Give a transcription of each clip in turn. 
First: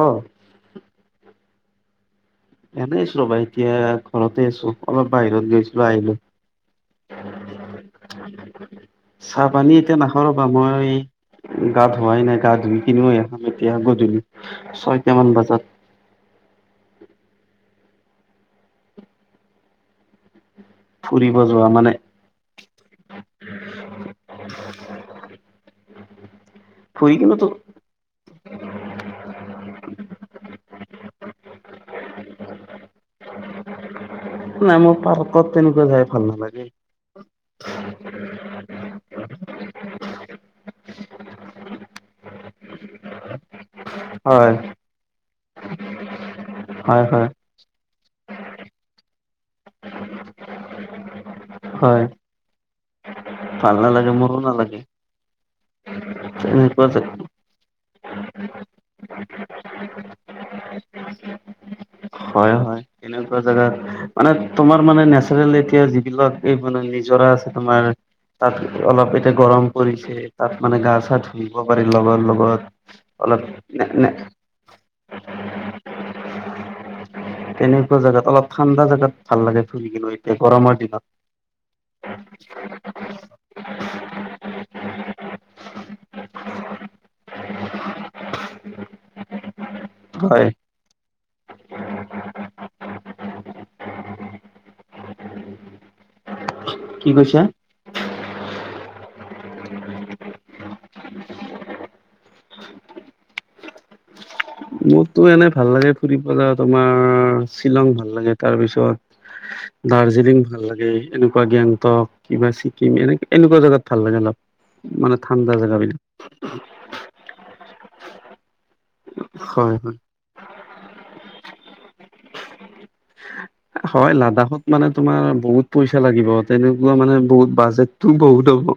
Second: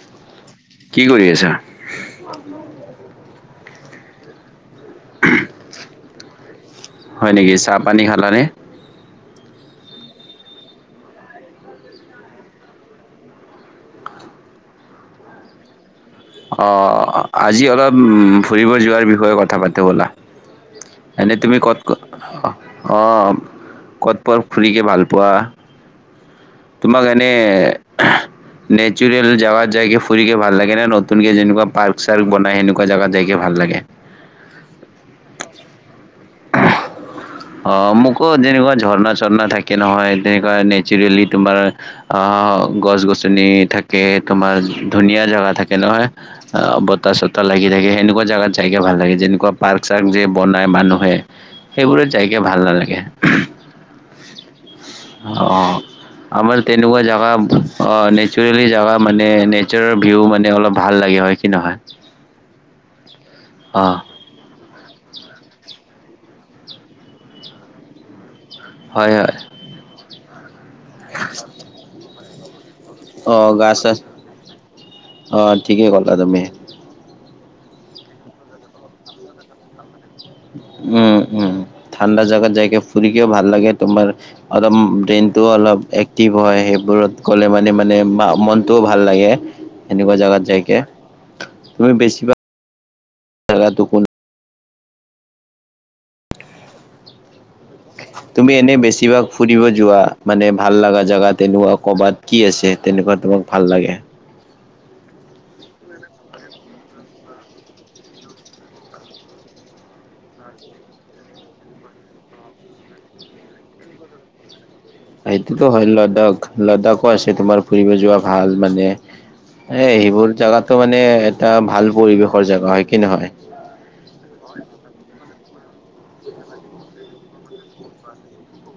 অ কি কৰি আছা? এনেই আছো ৰবা, এতিয়া ঘৰতে আছোঁ। অলপ বাহিৰত গৈছিলোঁ, আহিলোঁ। হয় নেকি চাহ পানী খালানে? চাহ পানী এতিয়া নাখও ৰবা, মই গা ধোৱাই নাই, গা ধুই কিনিহে খাম এতিয়া গধূলি ছয়টামান বজাত। অহ, আজি অলপ ফুৰিব যোৱাৰ বিষয়ে কথা পাতোঁ ব'লা। ফুৰিব এনেই তুমি যোৱা মানে ক'ত-ক'ত, অহ। ক'ত [unintelligible] ফুৰিকে ভাল পোৱা? তোমক ফুৰি এনেই কিনোতো নেচাৰেল জাগাত য়ায কিনে ফুৰি কে ভাল লাগে নে, নতুনকে যেনেকুৱা পাৰ্ক-চাৰ্ক বনাই সেনেকুৱা জাগাত যায় নাই মই পাৰ্কত তেনেকুৱা যায় ভাল নালাগে। [inaudible] অ মোকো তেনেকুৱা ঝৰ্ণা ঝৰ্ণা থাকে নহয় তেনেকুৱা নেচাৰেলি তোমাৰ অ গছ গছ নি থাকে হয় তোমাৰ ধুনীয়া জাগা থাকে নহয় অ হয় বতাহ হয় চতাহ লাগি থাকে সেনেকুৱা জোগাত যাইকে ভাল লাগে যেনেকুৱা পাৰ্ক চাৰ্ক যে বনাই মানুহে হয় সেইবোৰত যাইকে ভাল নালাগে। ভাল নালাগে মোৰো নালাগে। অ আমাৰ তেনেকুৱা জাগা অ নেচাৰেলি জাগা মানে এ মানে নেচাৰৰ ভিউ মানে অলপ ভাল লাগে হয় কি নহয়? হয় হয় তেনেকুৱা অ জাগাত মানে তোমাৰ মানে নেচাৰেল এতিয়া যিবিলাক এই মানে নিজৰা আছে তোমাৰ তাত হয় অলপ হয় এতিয়া গৰম পৰিছে তাত মানে গা চা ধুই আহিব পাৰি লগৰ লগত। অ অলপ গা নে চা নে অ ঠিকেই কলা তুমি। তেনেকুৱা জাগাত অলপ ঠাণ্ডা জোগাত ভাল লাগে ফুৰি কিনে এতিয়া গৰমৰ দিনত। উম, উম, ঠাণ্ডা জাগাত যাইকে ফুৰিকেও ভাল লাগে তোমাৰ অলপ ব্ৰেনটোও অলপ এক্টিভ হয় সেই বোৰত গ'লে মানে মানে মনটোও ভাল লাগে এনেকুৱা জাগাত হয় যাইকে। তুমি বেছিভাগ জাগাতো [unintelligible] কি কৈছে? তুমি এনে বেছিভাগ ফুৰিব যোৱা মানে ভাল লগা জাগাত তেনেকুৱা কৰ'বাত কি আছে তেনেকুৱা তোমাক ভাল লাগে? মোৰতো এনে ভাল লাগে ফুৰি পেলায় তোমাৰ শ্বিলং ভাল লাগে তাৰপিছত ৰ্দাজিলিং ভাল লাগে এনেকুৱা গেংটক কিবা ছিকিম এনে এনেকুৱা জাগাত ভাল লাগে অলপ। মানে ঠাণ্ডা সেইটোতো হয় জেগাবিলাক লাডাখ লাডাখো আছে তোমাৰ ফুৰিব যোৱা ভাল মানে হয় হয় এ সেইবোৰ জেগাতো মানে এটা ভাল পৰিৱেশৰ জেগা হয় কি নহয়? হয় লাডাখত মানে তোমাৰ বহুত পইচা লাগিব তেনেকুৱা মানে বহুত বাজেটোও বহুত হ'ব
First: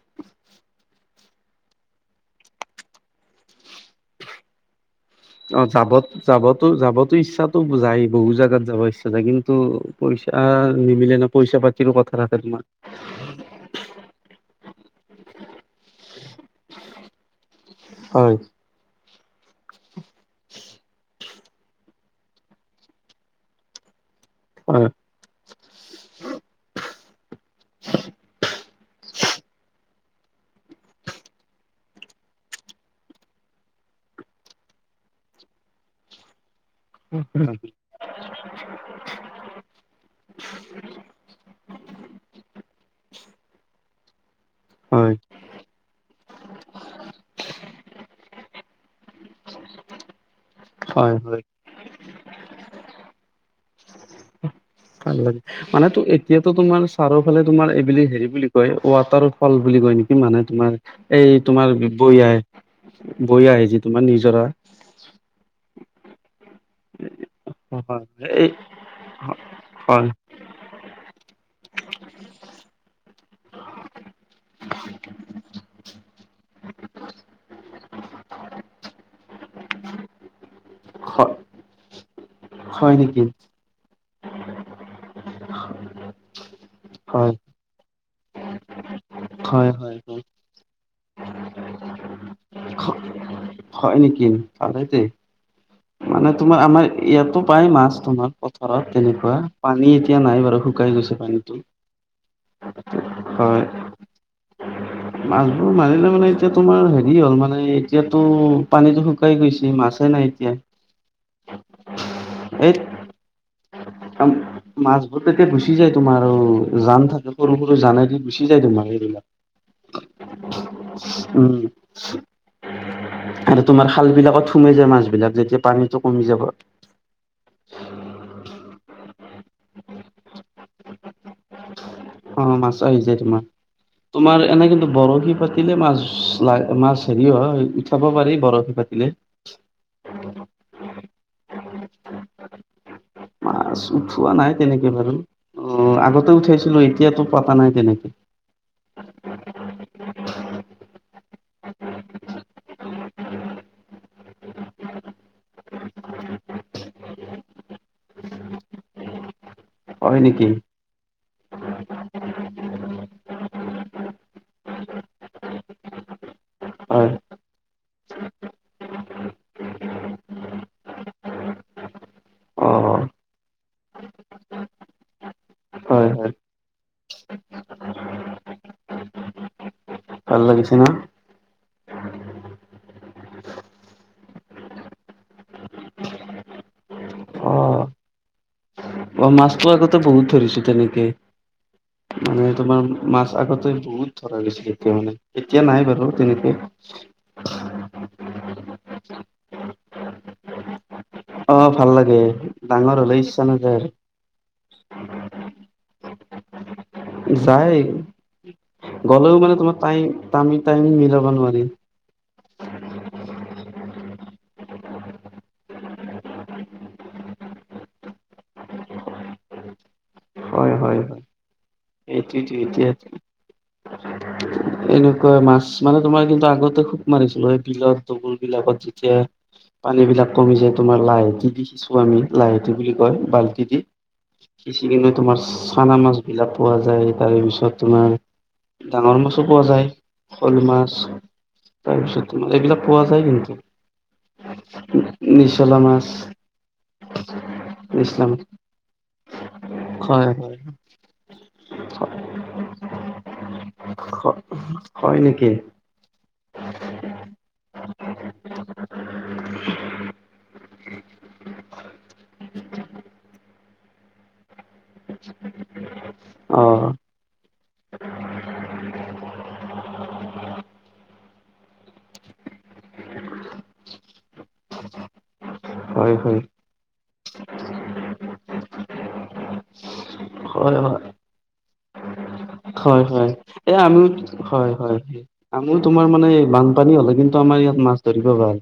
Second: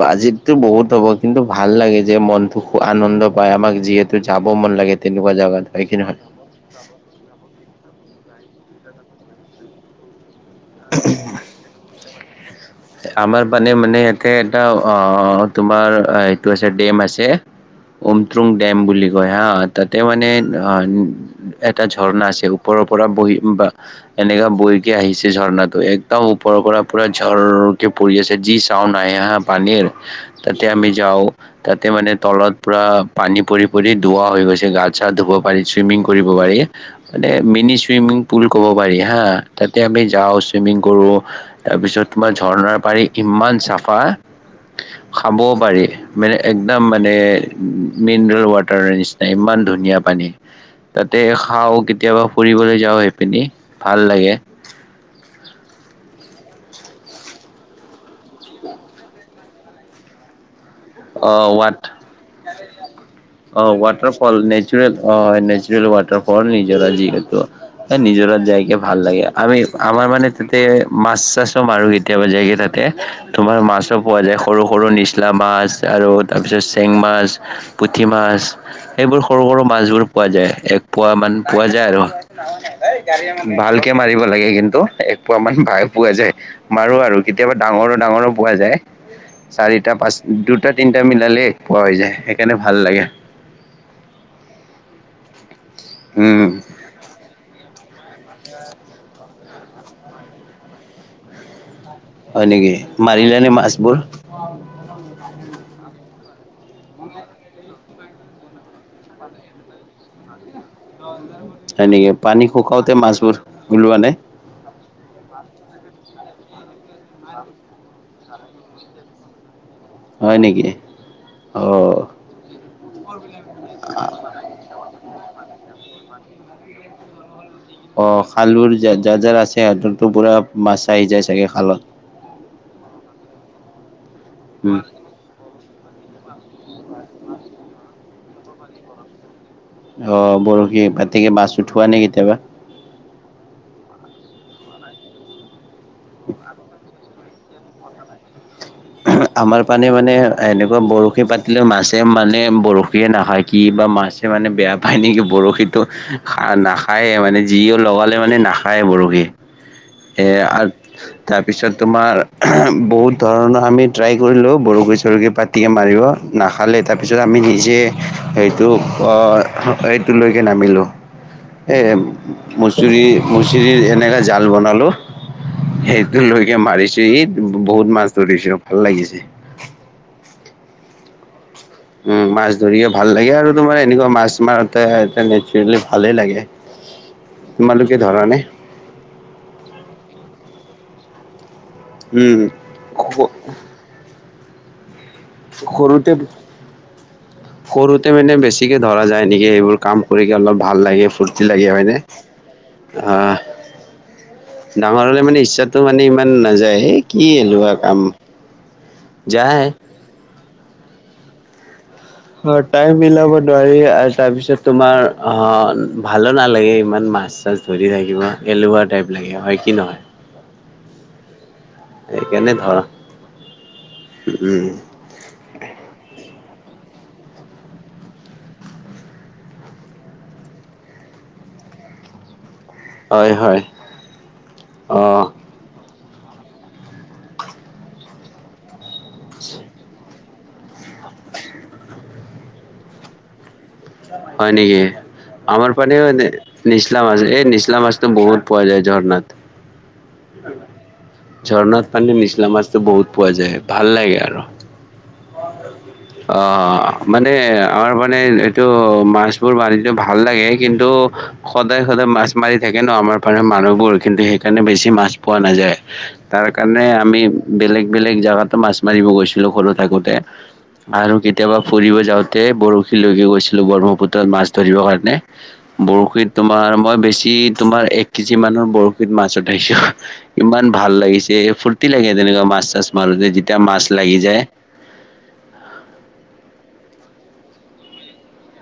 বাজেতটো বহুত হ'ব কিন্তু ভাল লাগে যে মনতো খুব আনন্দ পায় আমাক যিহেতু যাব মন লাগে তেনেকুৱা অ জাগাত হয় কি যাবত নহয় যাবতো যাবতো ইচ্ছা তু যায় বহু জাগাত যাব ইচ্ছা যাই কিন্তু পইচা নিমিলে ন পইচা পাতিৰো কথা থাকে তোমাৰ আমাৰ মানে মানে ইয়াতে এটা অ তোমাৰ এইটো আছে ডেম আছে হয় উমত্ৰুং ডেম বুলি কয় হা ততে মানে এটা ঝৰ্ণা আছে ওপৰৰ পৰা বহি বা এনেকা বৈ হয় কে আহিছে ঝৰ্ণাতো একদম ওপৰৰ পৰা পুৰা ঝৰ তাতে আমি যাও তাতে মানে তলত পুৰা পানী পৰি পৰি ধুৱা হৈ গৈছে গাছ চছ ধুব পাৰি চুইমিং কৰিব পাৰি মানে মিনি চুইমিং পুল ক'ব পাৰি হা তাতে আমি যাওঁ চুইমিং কৰো তাৰপিছত তোমাৰ ঝৰ্ণাৰ পাৰি ইমান চাফা হয় খাবও পাৰি মানে একদম মানে মিনাৰেল ৱাটাৰৰ নিচিনা ইমান ধুনীয়া পানী হয় তাতে হয় খাও কেতিয়াবা ফুৰিবলৈ যাওঁ সেইপিনি ভাল লাগে ভাল লাগে মানে তো এতিয়াতো তোমাৰ চাৰৰ ফালে তোমাৰ এইব হেৰি বুলি কয় ওৱাটাৰ ফল বুলি কয় নেকি মানে তোমাৰ এই অ তোমাৰ বৈ আহে বৈ আহে যি তোমাৰ ওৱাটাৰফল নিজৰা নেচুৰেল অ নে জেল ওৱাতা নিজৰা যিহেতু হয় নিজৰা এই যেনেকে ভাল লাগে আমি আমাৰ হয় মানে ততে মাছ চাছ ম আৰু কেতিয়াবা যায়গে তাতে তোমাৰ মাছো পোৱা যায় সৰু সৰু নিচলা মাছ আৰু তাৰপিছত চেং মাছ পুঠি মাছ সেইবোৰ সৰু সৰু মাছবোৰ পোৱা যায় পোৱা মান হয় পোৱা যায় আৰু হয় নেকি ভালকে মাৰিব লাগে কিন্তু একপোৱ মান ভাই পোৱা যায় মাৰোঁ আৰু হয় কেতিয়াবা ডাঙৰো ডাঙৰো পোৱা যায় হয় চাৰিটা হয় পাঁচ হয় দু দুটা তিনিটা মিলালেই পোৱা হৈ যায় সেইকাৰণে ভাল লাগে হয় নেকি ভালেই দে মানে উম, তোমাৰ আমাৰ ইয়াতো পাই মাছ ধোমাৰ পথাৰত তেনেকুৱা, পানী এতিয়া নাই বাৰু শুকাই গৈছে, পানীতটো। হয় নেকি? মাৰিলানে হয়, মাছবোৰ? মাছবোৰ মানিলে মানে এতিয়া তোমাৰ হেৰি হ'ল মানে এতিয়াতো পানীতটো শুকাই গৈছে মাছেই নাই এতিয়া। হয় নেক পানী এই খোকাওতে মাছবোৰ ওলোৱা নে? মাছবোৰ তেতিয়া গুচি যায় তোমাৰ। মাৰ আৰু জান থাক সৰু, সৰু জান দি গুচ যায় দ, মাৰ হয় নেকি? এইবিলাক। উম। অ'। আৰু তোমাৰ শাল বিলাকত থুমে যায় মাছবলাক যেতিয়া পানীতটো কমি যাব। অ, খালোৰ য, যাৰ, যাৰ আছে। সিহঁতৰো পুৰা মাছা আহি যাই চাগে খালত। অ, মাছ আহি যায়। তোমাৰ, তোমাৰ এনে উম, কিন্তু বৰশী পাতিলে মাছ লাই মাছ হেৰি অ, উঠাব পাৰি বৰফী পাতিলে। অ, বৰশী বতিকে মাছ উঠোৱা নাই কেতিয়াবা। মাছ উঠোৱা নাই। তেনেকে বাৰু অ, আগতে উঠাইছিলো এতিয়াতো পতা নাই তেনেকে। আমাৰ পানী মানে এনেকুৱা বৰশী পাত মাছে মানে বৰশীয়ে নাখায় কি বা মাছে মানে বেয়া পায় নেকি বৰশীতো খাই। আৰু নাখায়ে মানে যিও লগালে মানে নাখায়ে বৰশী। হয় এ, নেকি? আৰু তাৰপিছত তোমাৰ বহুত ধৰণৰ আমি ট্ৰাই কৰিলোঁ, বৰকৈ চৰুকী পাতিকৈ মাৰিব নাখালে, হয় তাৰপিছত আমি নিজে সেইটো, সেইটোলৈকে নামিলোঁ। এই মচৰি, অ' মুচৰি এনেককা জাল বনালোঁ। হয় হয় সেইটোলৈকে মাৰিছ বহুত মাছ ধৰিছো ভাল লাগিছে। ভাল লাগিছে ন? উম, মাছ ধৰি ও ভাল লাগে। আৰু তোমাৰ এনেকুৱা মাছ মাৰতে নেচাৰেলি ভালেই লাগে। অ' তোমালোকে ধৰা নে? অ' মাছটো আগতে বহুত ধৰিছো তেনেকে উম মানে তোমাৰ মাছ আগতে বহুত ধৰা গৈছিল এতিয়া মানে। এতিয়া নাই বাৰু সৰুতে তেনেকে। সৰুতে মানে বেছিকে ধৰা যায় নেকি এইবোৰ কাম কৰিকে অলপ ভাল লাগে। ফূৰ্তি লাগে অ' ভাল হয়নে ডাঙৰ হ'লে অ'। ইচ্ছা নাযায় আৰু। ডাঙৰ হ'লে মানে ইচ্ছাটো মানে ইমান নাযায়য়ে। যায় গ'লেও মানে যায়। তোমাৰ টাইম, টামি, টাইম মিলাব। নোৱাৰি। অ, টাইম মিলাব নোৱাৰি আৰু তাৰপিছত তোমাৰ অ, ভালো নালাগে ইমান। মাছ, চাছ ধৰি থাকিব এলেহুৱা টাইপ লাগে হয় কি নহয়। হয়, হয়, হয় সেইকাৰণে এইটোৱেইটো ধৰ এতিয়া। উম এনেকুৱা মাছ মানে তোমাৰ কিন্তু আগতে খুব মাৰিছিলো এই বিলত দুগোৰ বিলাকত যেতিয়া পানী বিলাক কমি যায়, তোমাৰ লাইট ই, সিচিচো আমি লাইট। বুলি কয় হয় হয় বাল্টি দি, সিচি অ কিনা তোমাৰ চানা মাছ। এইবিলাক পোৱা যায়। তাৰ পিছত তোমাৰ ডাঙৰ মাছো পোৱা যায় শ'ল মাছ। পিছত তোমাৰ এইবিলাক পোৱা যায় কিন্তু। হয়, নেকি। আমাৰ নিচলা পানীও মাছ নিচলামাছ, নিচলামাছটো নিচলা মাছ বহুত পোৱা যায় ঝৰণাত। হয়। হয় ঝৰনাত পাণ্ডে নিচলা মাছতো বহুত পোৱা যায় ভাল। লাগে আৰু হয় নেকি অ, মানে। আমাৰ মানে এইটো মাছবোৰ, মাৰিবোৰ ভাল লাগে। কিন্তু সদায়, সদায় মাছ মাৰি থাকে ন, আমাৰ পাৰে মানুহবোৰ কিন্তু সেইকাৰণে বেছি মাছ পোৱা নাযায়। তাৰ অ কাৰণে আমি বেলেগ, বেলেগ জাগাতো মাছ মাৰিব গৈছিলো সৰু থাকোতে। আৰু কেতিয়াবা ফুৰিব যাওঁতে বৰশী লৈও গৈছো। ব্ৰহ্মপুত্ৰত মাছ ধৰিব কাৰণে হয় বৰশীত হয় তোমাৰ মই বেছি তোমাৰ এক কেজি মান। বৰশীত মাছ উঠাইছো, ইমান হয় ভাল লাগিছে ফুৰৰ্তি লাগে তেনেকুৱা মাছ চাছ হয় হয় মাৰো যেতিয়া এ মাছ। আমিও লাগি যায় হয়, হয়, হয় আমোৰ তোমাৰ মানে বানপানী হ'লে কিন্তু আমাৰ ইয়াত মাছ ধৰিব ভাল।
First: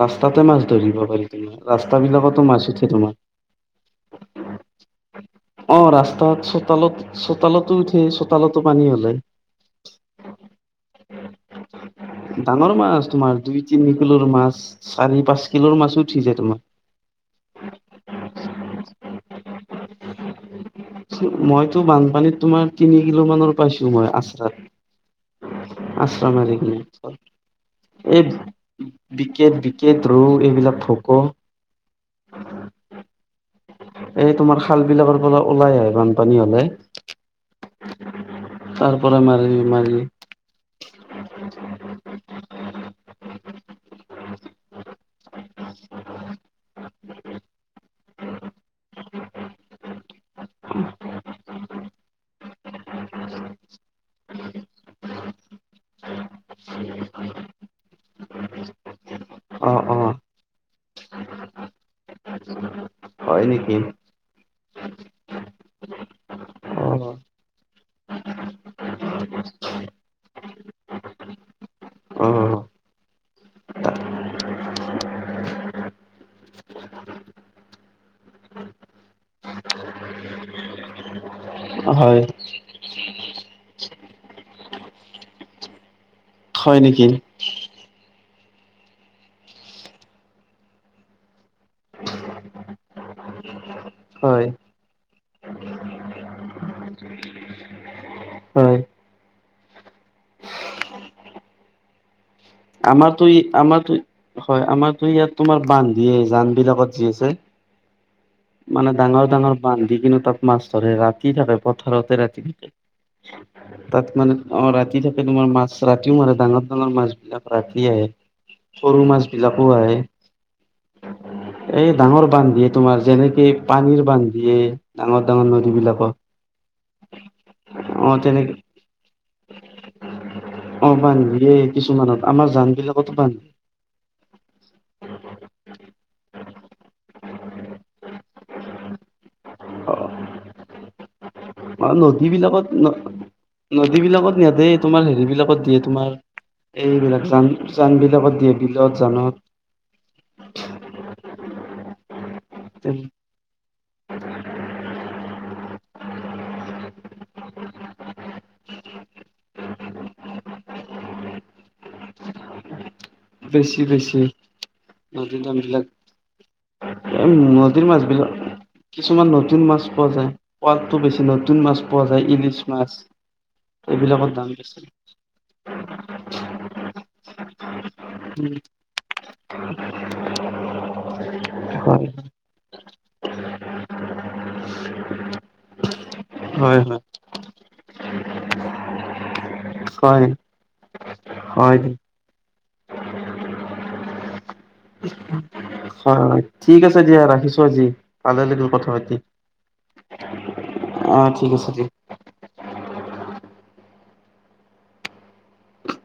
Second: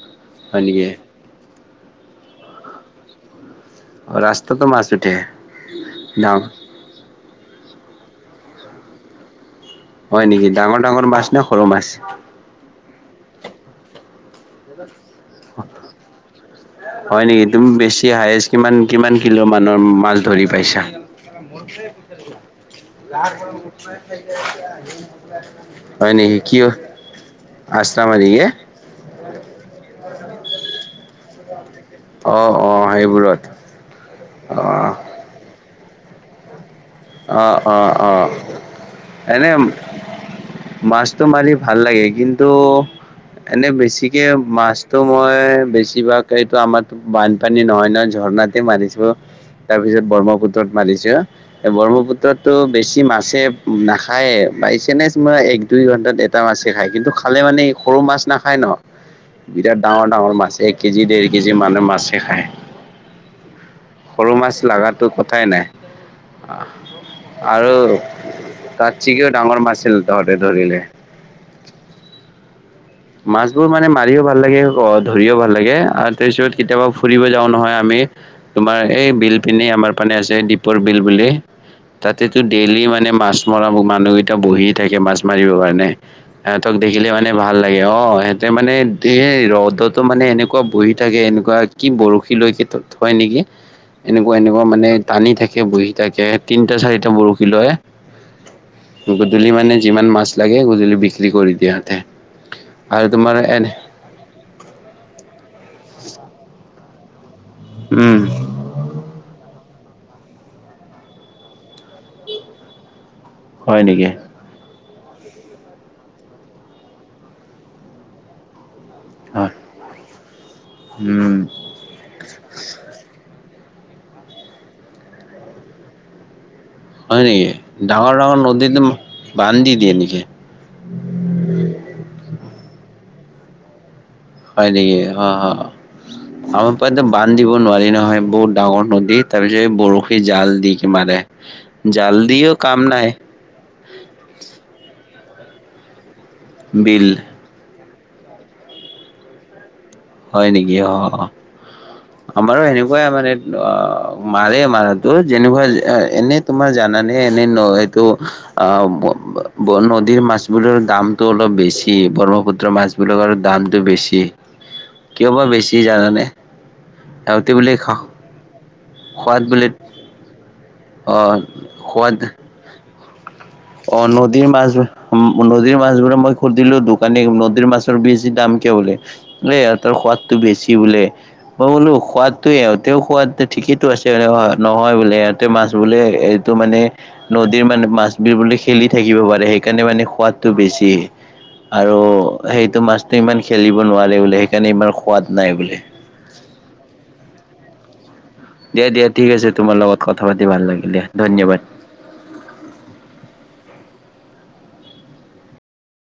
ৰাস্তাতে মাছ হয় নেকি ধৰিব পাৰি তোমাৰ, ৰাস্তা বিলাকতো মাছ উঠে তোমাৰ। অ', ৰাস্তাটো মা অ', ৰাস্তত চোতালত, চোতালতো উঠে চোতালত। পানী হ'লে। হয় নেকি ডাঙৰ, ডাঙৰ মাছ নে সৰু মাছ। ডাঙৰ মাছ তোমাৰ দুই তিনি কিলোৰ মাছ। চাৰি পাঁচ কিলোৰ মাছো উঠি যায় তোমাৰ হয় নেকি তুমি বেছি হায়ষ্ট কিমান, কিমান কিলো মানৰ মাছ। ধৰি পাইছা। মইতো বানপানীত তোমাৰ তিনি কিলো মানৰ পাইছো মই আচৰাত [inaudible] [unintelligible] এই আছলমআলিয়ে। বিকেট, বিকেট ৰৌ এইবিলাক ফক'। অ', অ' হেইবোৰত। এই তোমাৰ খাল বিলাকৰ পৰা ওলাই আহে বানপানী হ'লে। অ', অ', অ' তাৰ পৰা এনে। মাৰি মাৰি মাছতো মাৰি ভাল লাগে কিন্তু এনে বেছি। গতিকে মাছটো মই বেছিভাগ এইটো আমাৰো বানপানী নহয় নহয় ঝৰ্ণাতে মাৰিছো। তাৰ পিছত ব্ৰহ্মপুত্ৰত মাৰিছে। ব্ৰহ্মপুত্ৰতো বেছি মাছে নাখায়ে বাই চানেস মই এক দুই ঘণ্টাত এটা মাছ। খায় কিন্তু খালে মানে সৰু মাছ নাখায় ন। অ বিৰাট অ ডাঙৰ, ডাঙৰ মাছ এক কেজি ডেৰ কেজি মানে মাছে খায়। হয় নেকি সৰু মাছ লগাতটো কথাই নাই অ আহ আৰু ত চিকিও ডাঙৰ মাছিল তহতে ধৰিলে অ মাছবোৰ মানে মাৰিও ভাল লাগে ধৰিও ভাল লাগে আৰু তাৰ পিছত কেতিয়াবা ফুৰিব যাও নহয় আমি তোমাৰ এই বিল পিন্ধি আমাৰ মানে আছে দীপৰ বিল বুলি হয় তাতেতো ডেইলি মানে মাছ মৰা মানুহকেইটা বহি থাকে মাছ মাৰিবৰ কাৰণে এহ তোক হয় নেকি দেখিলে মানে ভাল অ সিহঁতে মানে এই ৰ'দতো মানে এনেকুৱা বহি থাকে এনেকুৱা কি বৰশী লৈ কে হয়ই নেকি এনেকুৱা হয় এনেকুৱা মানে টানি থাকে বহি থাকে তিনিটা চাৰিটা বৰশী লয় হয় গধূলি মানে যিমান মাছ লাগে গধূলি বিক্ৰী কৰি দিয়াতে আমাৰতো ই আমাৰো হয় আমাৰতো ইয়াত তোমাৰ বান্ধ দিয়ে জান বিলাকত যি আছে উম মানে ডাঙৰ ডাঙৰ বান্ধি কিন্তু তাত মাছ ধৰে ৰাতি থাকে পথাৰতে ৰাতি থাকে হয় নেকি? তাত মানে অ ৰাতি থাকে তোমাৰ মাছ ৰাতিও মাৰে ডাঙৰ ডাঙৰ মাছ বিলাক ৰাখতি আহে সৰু মাছ হয়। বিলাকো আহে উম, এই ডাঙৰ বান্ধ দিয়ে তোমাৰ যেনেকে পানীৰ বান্ধিয়ে ডাঙৰ ডাঙৰ নদীবলাকত হয় নেকি ডাঙৰ ডাঙৰ নদীতো বান্ধ দি দিয়ে নেকি অ পান্ধ কিছুমানত আমাৰ জান বিলাকতো পান্ধ আমি পৰাো বান্ধ দিব নোৱাৰি নহয় বহুত ডাঙৰ নদী তাৰপিছত বৰফী জাল দি কি মাৰে। অ জাল নদী দিও বিলাকত কাম ন নাই, নদী বিলাকত নিয়াদে তোমাৰ হেৰি বিলাকত দিয়ে তোমাৰ বিল এইবিলাক চান চান বিলাকত দিয়ে বিলত জানত হয় নেকি অ আমাৰো সেনেকুৱাই মানে অ মাৰে মাৰটো যেনেকুৱা এনে তোমাৰ জানানে এনে ন এইটো অ নদীৰ মাছবোৰৰ দামতো অলপ বেছি ব্ৰহ্মপুত্ৰ মাছ বিলাকৰ দামতটো বেছি কিয় বা বেছি জানানে এই সিহঁতে বোলে [unintelligible] কিছুমান সোৱাদ নতুন বোলে মাছ পোৱা যায়, সোৱাতটো অ বেছি নতুন মাছ পোৱা সোৱাদ যায়। ইলিছ মাছ, অ এইবিলাকৰ নদীৰ দাম মাছ, বেছি নদীৰ মাছবোৰে মই সুধিলো দোকানী নদীৰ মাছ ৰ বেছি দাম কিয় বোলে, ইহঁতৰ সোৱাদতটো বেছি বোলে। মই বোলো হয় সোৱাদ ইহতে তে খোৱাত ঠিকেইটো আছে, নহয় বোলে ইহঁতে মাছ বোলে এইটো মানে হয় নদীৰ মানে মাছ খেলি থাকিব পাৰে সেইকাৰণে মানে হয় সোৱাদটো বেছি। হয় হয় আৰু সেইটো মাছতটো ইমান খেলিব নোৱাৰে বোলে। সেইকাৰণে ইমান সোৱাদ নাই বোলে হয় ঠিক আছে দিয়া ৰাখিছো আজি। ভালে লাগিল দিয়া কথা দিয়া পাতি ঠিক আছে তোমাৰ লগত কথা পাতি ভাল লাগিল দিয়া। অ ঠিক ধন্যবাদ। আছে দিয়া [unintelligible]